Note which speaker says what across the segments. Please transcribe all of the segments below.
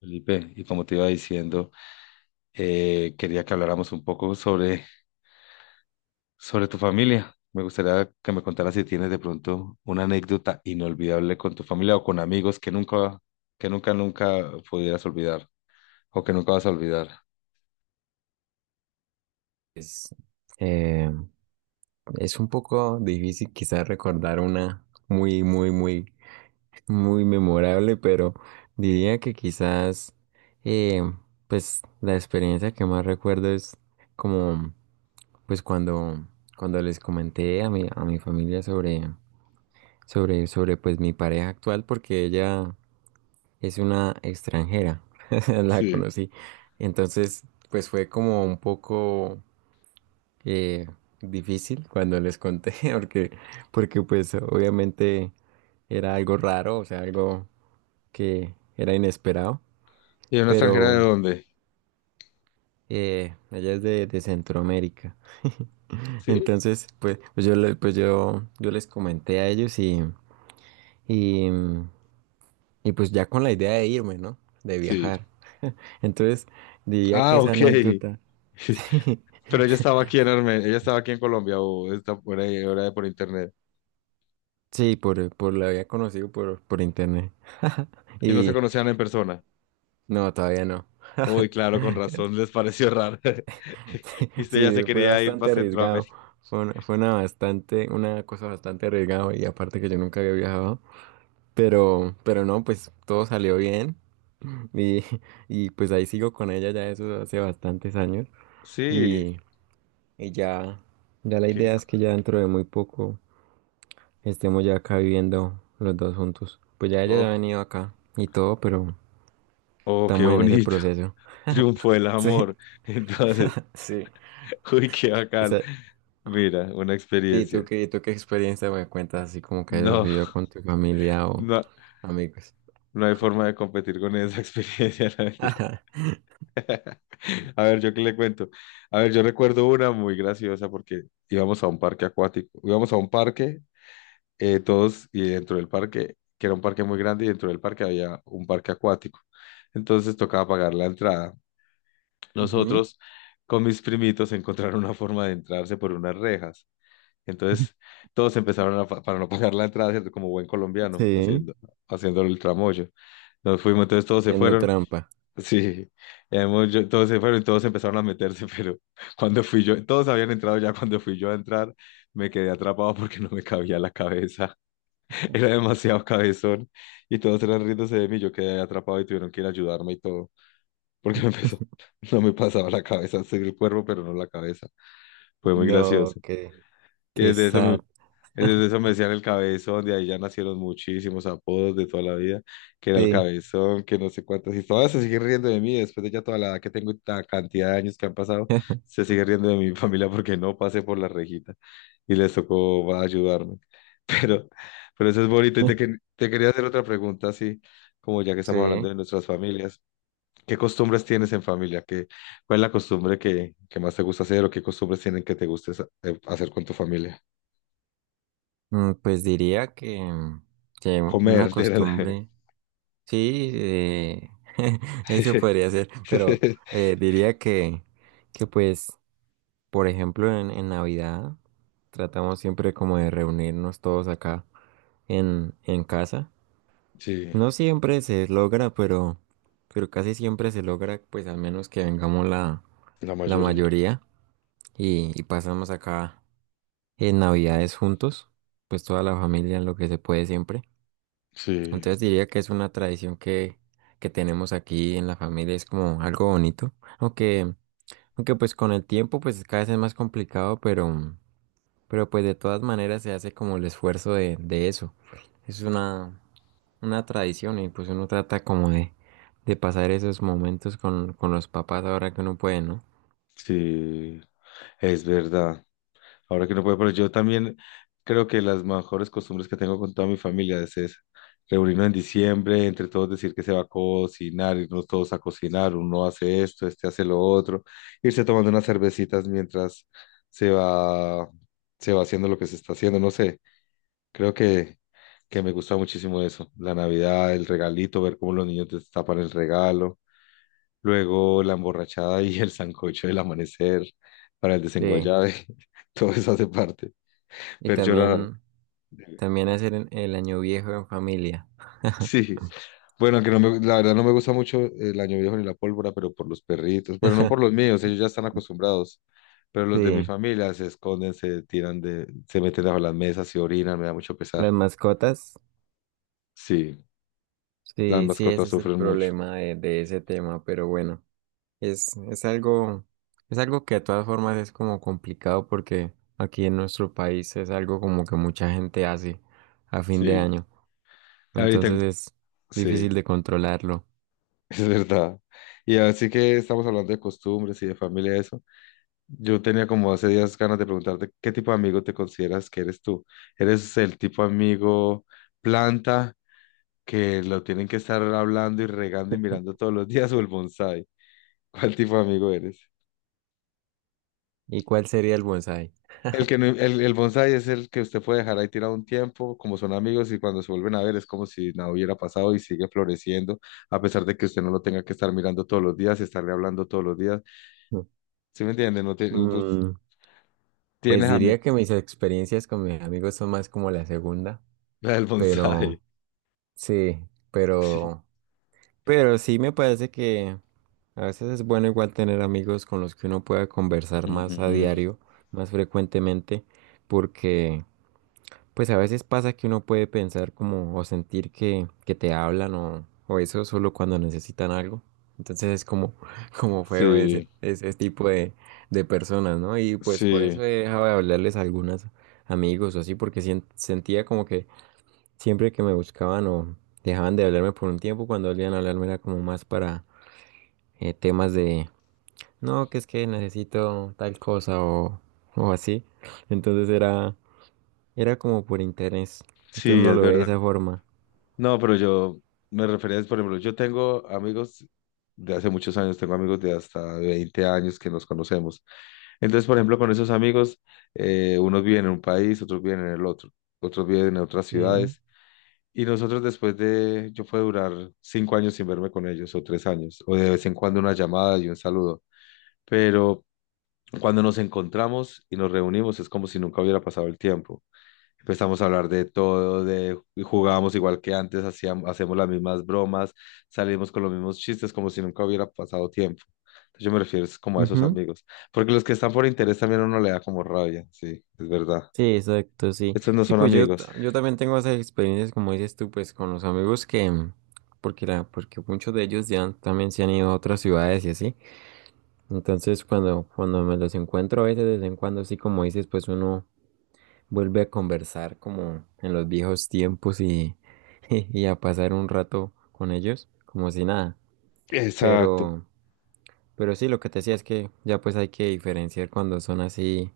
Speaker 1: Felipe, y como te iba diciendo, quería que habláramos un poco sobre tu familia. Me gustaría que me contaras si tienes de pronto una anécdota inolvidable con tu familia o con amigos que nunca pudieras olvidar o que nunca vas a olvidar.
Speaker 2: Es, eh, es un poco difícil quizás recordar una muy memorable, pero diría que quizás, eh, pues la experiencia que más recuerdo es como, pues cuando les comenté a a mi familia sobre, pues mi pareja actual, porque ella es una extranjera, la
Speaker 1: Sí.
Speaker 2: conocí. Entonces, pues fue como un poco eh, difícil cuando les conté, porque, porque pues obviamente era algo raro, o sea, algo que era inesperado,
Speaker 1: ¿Y una extranjera de
Speaker 2: pero
Speaker 1: dónde?
Speaker 2: ella es de Centroamérica.
Speaker 1: ¿Sí?
Speaker 2: Entonces, pues pues yo les comenté a ellos y, y pues ya con la idea de irme, ¿no? De
Speaker 1: Sí.
Speaker 2: viajar. Entonces, diría que
Speaker 1: Ah,
Speaker 2: esa
Speaker 1: ok.
Speaker 2: anécdota, sí,
Speaker 1: Pero ella estaba aquí en Armenia, ella estaba aquí en Colombia o está por ahí, ahora por internet.
Speaker 2: sí, por la había conocido por internet.
Speaker 1: Y no se
Speaker 2: Y
Speaker 1: conocían en persona.
Speaker 2: no, todavía no.
Speaker 1: Uy, claro, con razón les pareció raro. Y usted ya
Speaker 2: Sí,
Speaker 1: se
Speaker 2: fue
Speaker 1: quería ir para
Speaker 2: bastante arriesgado.
Speaker 1: Centroamérica.
Speaker 2: Fue una bastante, una cosa bastante arriesgada y aparte que yo nunca había viajado. Pero no, pues todo salió bien y, y pues ahí sigo con ella ya eso hace bastantes años
Speaker 1: Sí,
Speaker 2: y, y ya la
Speaker 1: qué,
Speaker 2: idea es que ya dentro de muy poco estemos ya acá viviendo los dos juntos. Pues ya ella ya
Speaker 1: oh,
Speaker 2: ha venido acá y todo, pero
Speaker 1: oh, qué
Speaker 2: estamos en ese
Speaker 1: bonito.
Speaker 2: proceso.
Speaker 1: Triunfo del
Speaker 2: Sí,
Speaker 1: amor. Entonces,
Speaker 2: sí.
Speaker 1: uy, qué bacano.
Speaker 2: Esa-
Speaker 1: Mira, una
Speaker 2: ¿Y
Speaker 1: experiencia.
Speaker 2: tú qué experiencia me cuentas así como que hayas
Speaker 1: No,
Speaker 2: vivido con tu familia
Speaker 1: no,
Speaker 2: amigos.
Speaker 1: no hay forma de competir con esa experiencia, la mentira. A ver, yo qué le cuento. A ver, yo recuerdo una muy graciosa porque íbamos a un parque acuático. Íbamos a un parque, todos, y dentro del parque, que era un parque muy grande, y dentro del parque había un parque acuático. Entonces tocaba pagar la entrada.
Speaker 2: Ujú,
Speaker 1: Nosotros con mis primitos encontraron una forma de entrarse por unas rejas. Entonces todos empezaron para no pagar la entrada, ¿cierto? Como buen colombiano,
Speaker 2: sí.
Speaker 1: haciendo el tramoyo. Nos fuimos, entonces todos se
Speaker 2: Yendo
Speaker 1: fueron.
Speaker 2: trampa.
Speaker 1: Sí, todos se fueron y todos empezaron a meterse, pero cuando fui yo, todos habían entrado ya, cuando fui yo a entrar, me quedé atrapado porque no me cabía la cabeza. Era demasiado cabezón y todos eran riéndose de mí. Yo quedé atrapado y tuvieron que ir a ayudarme y todo, porque no me pasaba la cabeza, sí el cuerpo, pero no la cabeza. Fue muy
Speaker 2: No,
Speaker 1: gracioso.
Speaker 2: qué,
Speaker 1: Y
Speaker 2: qué
Speaker 1: desde eso me,
Speaker 2: sad.
Speaker 1: desde eso me decían el cabezón, de ahí ya nacieron muchísimos apodos de toda la vida, que era el
Speaker 2: Sí.
Speaker 1: cabezón, que no sé cuántas, y todas se siguen riendo de mí después de ya toda la edad que tengo y la cantidad de años que han pasado, se sigue riendo de mi familia porque no pasé por la rejita y les tocó ayudarme. Pero, pero eso es bonito. Y te quería hacer otra pregunta, así, como ya que estamos hablando
Speaker 2: Sí,
Speaker 1: de nuestras familias. ¿Qué costumbres tienes en familia? ¿Cuál es la costumbre que más te gusta hacer, o qué costumbres tienen que te guste hacer con tu familia?
Speaker 2: mm, pues diría que una
Speaker 1: Comer, de verdad.
Speaker 2: costumbre, sí, eso podría ser, pero diría que pues, por ejemplo, en Navidad tratamos siempre como de reunirnos todos acá en casa.
Speaker 1: Sí,
Speaker 2: No siempre se logra, pero casi siempre se logra, pues al menos que vengamos
Speaker 1: la
Speaker 2: la
Speaker 1: mayoría.
Speaker 2: mayoría y pasamos acá en Navidades juntos, pues toda la familia en lo que se puede siempre.
Speaker 1: Sí,
Speaker 2: Entonces diría que es una tradición que tenemos aquí en la familia, es como algo bonito, aunque, aunque pues con el tiempo pues cada vez es más complicado, pero pues de todas maneras se hace como el esfuerzo de eso. Es una, una tradición y pues uno trata como de pasar esos momentos con los papás ahora que uno puede, ¿no?
Speaker 1: sí, es verdad. Ahora que no puedo, pero yo también creo que las mejores costumbres que tengo con toda mi familia es esa. Reunirnos en diciembre, entre todos decir que se va a cocinar, irnos todos a cocinar, uno hace esto, este hace lo otro, irse tomando unas cervecitas mientras se va, se va haciendo lo que se está haciendo, no sé. Creo que me gusta muchísimo eso. La Navidad, el regalito, ver cómo los niños destapan el regalo, luego la emborrachada y el sancocho del amanecer para el
Speaker 2: Sí,
Speaker 1: desenguayabe, todo eso hace parte.
Speaker 2: y
Speaker 1: Ver llorar.
Speaker 2: también, también hacer en- el año viejo en familia.
Speaker 1: Sí. Bueno, que no me, la verdad, no me gusta mucho el año viejo ni la pólvora, pero por los perritos. Bueno, no por los míos, ellos ya están acostumbrados. Pero los de mi
Speaker 2: Sí,
Speaker 1: familia se esconden, se meten bajo las mesas y orinan, me da mucho pesar.
Speaker 2: las mascotas,
Speaker 1: Sí, las
Speaker 2: sí, sí,
Speaker 1: mascotas
Speaker 2: ese es el
Speaker 1: sufren mucho.
Speaker 2: problema de ese tema, pero bueno, es, es algo, es algo que de todas formas es como complicado porque aquí en nuestro país es algo como que mucha gente hace a fin de
Speaker 1: Sí.
Speaker 2: año,
Speaker 1: Ahorita,
Speaker 2: entonces es difícil
Speaker 1: sí,
Speaker 2: de controlarlo.
Speaker 1: es verdad. Y así que estamos hablando de costumbres y de familia, eso. Yo tenía como hace días ganas de preguntarte qué tipo de amigo te consideras que eres tú. ¿Eres el tipo amigo planta, que lo tienen que estar hablando y regando y mirando todos los días, o el bonsai? ¿Cuál tipo de amigo eres?
Speaker 2: ¿Y cuál sería el bonsái?
Speaker 1: El que no- el bonsai es el que usted puede dejar ahí tirado un tiempo, como son amigos, y cuando se vuelven a ver es como si nada hubiera pasado y sigue floreciendo, a pesar de que usted no lo tenga que estar mirando todos los días y estarle hablando todos los días. ¿Sí me entiende? No te- pues,
Speaker 2: Mm, pues
Speaker 1: tienes a mí,
Speaker 2: diría que mis experiencias con mis amigos son más como la segunda,
Speaker 1: la del bonsai.
Speaker 2: pero sí,
Speaker 1: Sí.
Speaker 2: pero... Pero sí me parece que a veces es bueno igual tener amigos con los que uno pueda conversar más a
Speaker 1: Ujú.
Speaker 2: diario, más frecuentemente, porque pues a veces pasa que uno puede pensar como o sentir que te hablan o eso solo cuando necesitan algo. Entonces es como, como feo
Speaker 1: Sí,
Speaker 2: ese tipo de personas, ¿no? Y pues por
Speaker 1: sí,
Speaker 2: eso he dejado de hablarles a algunos amigos o así, porque sien- sentía como que siempre que me buscaban o dejaban de hablarme por un tiempo, cuando volvían a hablarme era como más para temas de, no, que es que necesito tal cosa o así. Entonces era como por interés. Entonces
Speaker 1: sí,
Speaker 2: no
Speaker 1: es
Speaker 2: lo ve de
Speaker 1: verdad.
Speaker 2: esa forma.
Speaker 1: No, pero yo me refería, por ejemplo, yo tengo amigos de hace muchos años, tengo amigos de hasta 20 años que nos conocemos. Entonces, por ejemplo, con esos amigos, unos viven en un país, otros viven en el otro, otros viven en otras
Speaker 2: Sí.
Speaker 1: ciudades. Y nosotros, yo puedo durar 5 años sin verme con ellos, o 3 años, o de vez en cuando una llamada y un saludo. Pero cuando nos encontramos y nos reunimos es como si nunca hubiera pasado el tiempo. Empezamos a hablar de todo, de jugábamos igual que antes, hacíamos, hacemos las mismas bromas, salimos con los mismos chistes como si nunca hubiera pasado tiempo. Entonces yo me refiero es como a esos
Speaker 2: Ujú.
Speaker 1: amigos, porque los que están por interés también a uno le da como rabia, sí, es verdad.
Speaker 2: Sí, exacto, sí.
Speaker 1: Estos no
Speaker 2: Sí,
Speaker 1: son
Speaker 2: pues
Speaker 1: amigos.
Speaker 2: yo también tengo esas experiencias, como dices tú, pues con los amigos que, mm, porque, la, porque muchos de ellos ya han- también se han ido a otras ciudades y así. Entonces cuando me los encuentro a veces, de vez en cuando, sí, como dices, pues uno vuelve a conversar como en los viejos tiempos y, y a pasar un rato con ellos, como si nada.
Speaker 1: Exacto,
Speaker 2: Pero, pero sí, lo que te decía es que ya pues hay que diferenciar cuando son así,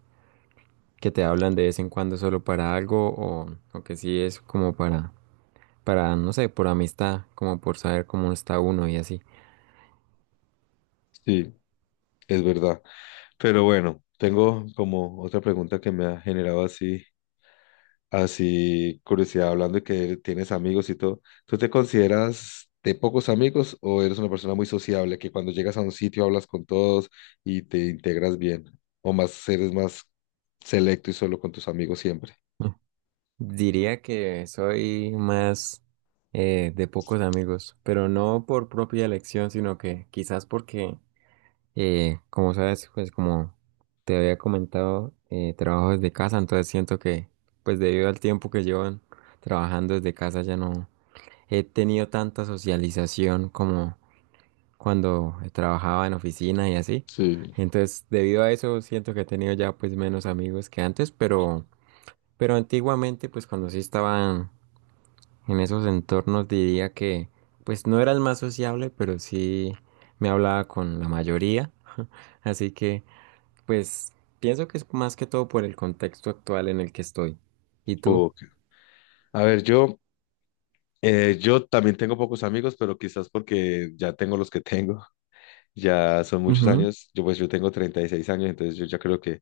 Speaker 2: que te hablan de vez en cuando solo para algo o que sí es como para, no sé, por amistad, como por saber cómo está uno y así.
Speaker 1: sí, es verdad. Pero bueno, tengo como otra pregunta que me ha generado así, curiosidad, hablando de que tienes amigos y todo. ¿Tú te consideras de pocos amigos, o eres una persona muy sociable que cuando llegas a un sitio hablas con todos y te integras bien? ¿O más selecto y solo con tus amigos siempre?
Speaker 2: Diría que soy más de pocos amigos, pero no por propia elección, sino que quizás porque eh, como sabes, pues como te había comentado, trabajo desde casa, entonces siento que, pues debido al tiempo que llevo en- trabajando desde casa, ya no he tenido tanta socialización como cuando trabajaba en oficina y así.
Speaker 1: Sí.
Speaker 2: Entonces, debido a eso, siento que he tenido ya pues menos amigos que antes, pero antiguamente, pues cuando sí estaba en esos entornos, diría que, pues no era el más sociable, pero sí me hablaba con la mayoría. Así que... Pues pienso que es más que todo por el contexto actual en el que estoy. ¿Y tú?
Speaker 1: Ok. A ver, yo también tengo pocos amigos, pero quizás porque ya tengo los que tengo, ya son muchos
Speaker 2: Ujú,
Speaker 1: años, yo tengo 36 años, entonces yo ya creo que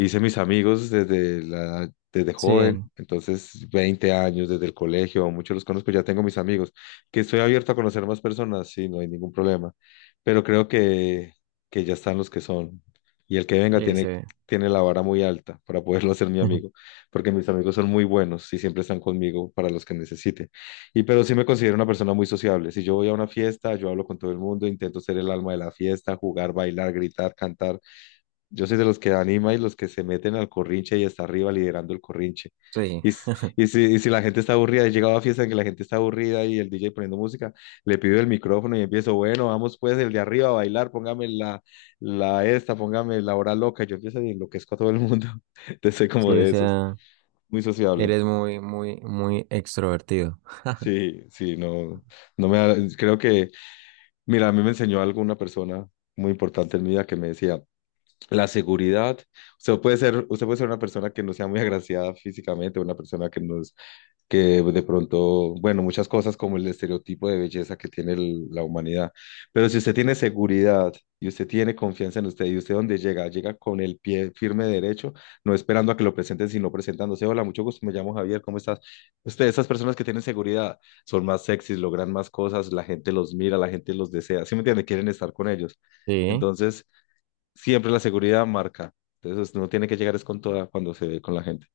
Speaker 1: hice mis amigos desde joven,
Speaker 2: sí,
Speaker 1: entonces 20 años, desde el colegio, muchos los conozco, ya tengo mis amigos, que estoy abierto a conocer más personas, sí, no hay ningún problema, pero creo que ya están los que son, y el que venga
Speaker 2: sí, sí.
Speaker 1: tiene la vara muy alta para poderlo hacer mi amigo, porque mis amigos son muy buenos y siempre están conmigo para los que necesite, pero sí me considero una persona muy sociable. Si yo voy a una fiesta, yo hablo con todo el mundo, intento ser el alma de la fiesta, jugar, bailar, gritar, cantar, yo soy de los que anima y los que se meten al corrinche y está arriba liderando el corrinche.
Speaker 2: Sí,
Speaker 1: Y, s- y si la gente está aburrida, he llegado a fiestas en que la gente está aburrida y el DJ poniendo música, le pido el micrófono y empiezo, bueno, vamos pues el de arriba a bailar, póngame la hora loca. Yo empiezo y enloquezco a todo el mundo. Entonces soy como
Speaker 2: sí, o
Speaker 1: de esos,
Speaker 2: sea,
Speaker 1: muy sociable.
Speaker 2: eres muy extrovertido.
Speaker 1: Sí, sí, no, no me da- creo que, mira, a mí me enseñó algo una persona muy importante en mi vida que me decía, la seguridad. Usted puede ser una persona que no sea muy agraciada físicamente, una persona que no es, que de pronto, bueno, muchas cosas como el estereotipo de belleza que tiene la humanidad. Pero si usted tiene seguridad y usted tiene confianza en usted, y usted donde llega, llega con el pie firme derecho, no esperando a que lo presenten, sino presentándose. Hola, mucho gusto, me llamo Javier, ¿cómo estás? Usted, esas personas que tienen seguridad son más sexys, logran más cosas, la gente los mira, la gente los desea. ¿Sí me entiende? Quieren estar con ellos.
Speaker 2: Sí,
Speaker 1: Entonces, siempre la seguridad marca. Entonces no tiene que llegar es con toda cuando se ve con la gente.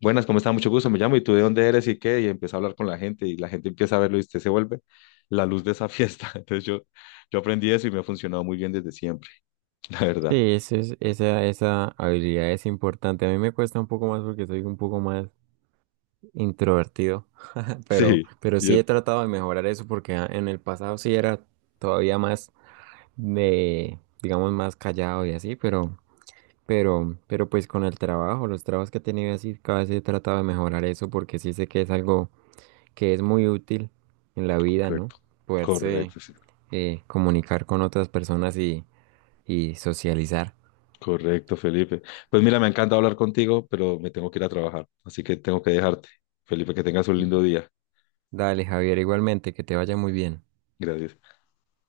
Speaker 1: Buenas, ¿cómo está? Mucho gusto, me llamo, y tú de dónde eres, y qué, y empieza a hablar con la gente y la gente empieza a verlo y usted se vuelve la luz de esa fiesta. Entonces yo aprendí eso y me ha funcionado muy bien desde siempre, la
Speaker 2: sí,
Speaker 1: verdad.
Speaker 2: eso es- esa habilidad es importante. A mí me cuesta un poco más porque soy un poco más introvertido,
Speaker 1: Sí,
Speaker 2: pero
Speaker 1: y
Speaker 2: sí
Speaker 1: es
Speaker 2: he tratado de mejorar eso porque a- en el pasado sí era todavía más de, digamos, más callado y así, pero... pero pues con el trabajo, los trabajos que he tenido así, cada vez he tratado de mejorar eso porque sí sé que es algo que es muy útil en la vida, ¿no?
Speaker 1: correcto,
Speaker 2: Poderse
Speaker 1: correcto, sí.
Speaker 2: comunicar con otras personas y socializar.
Speaker 1: Correcto, Felipe. Pues mira, me encanta hablar contigo, pero me tengo que ir a trabajar, así que tengo que dejarte. Felipe, que tengas un lindo día.
Speaker 2: Dale, Javier, igualmente, que te vaya muy bien.
Speaker 1: Gracias.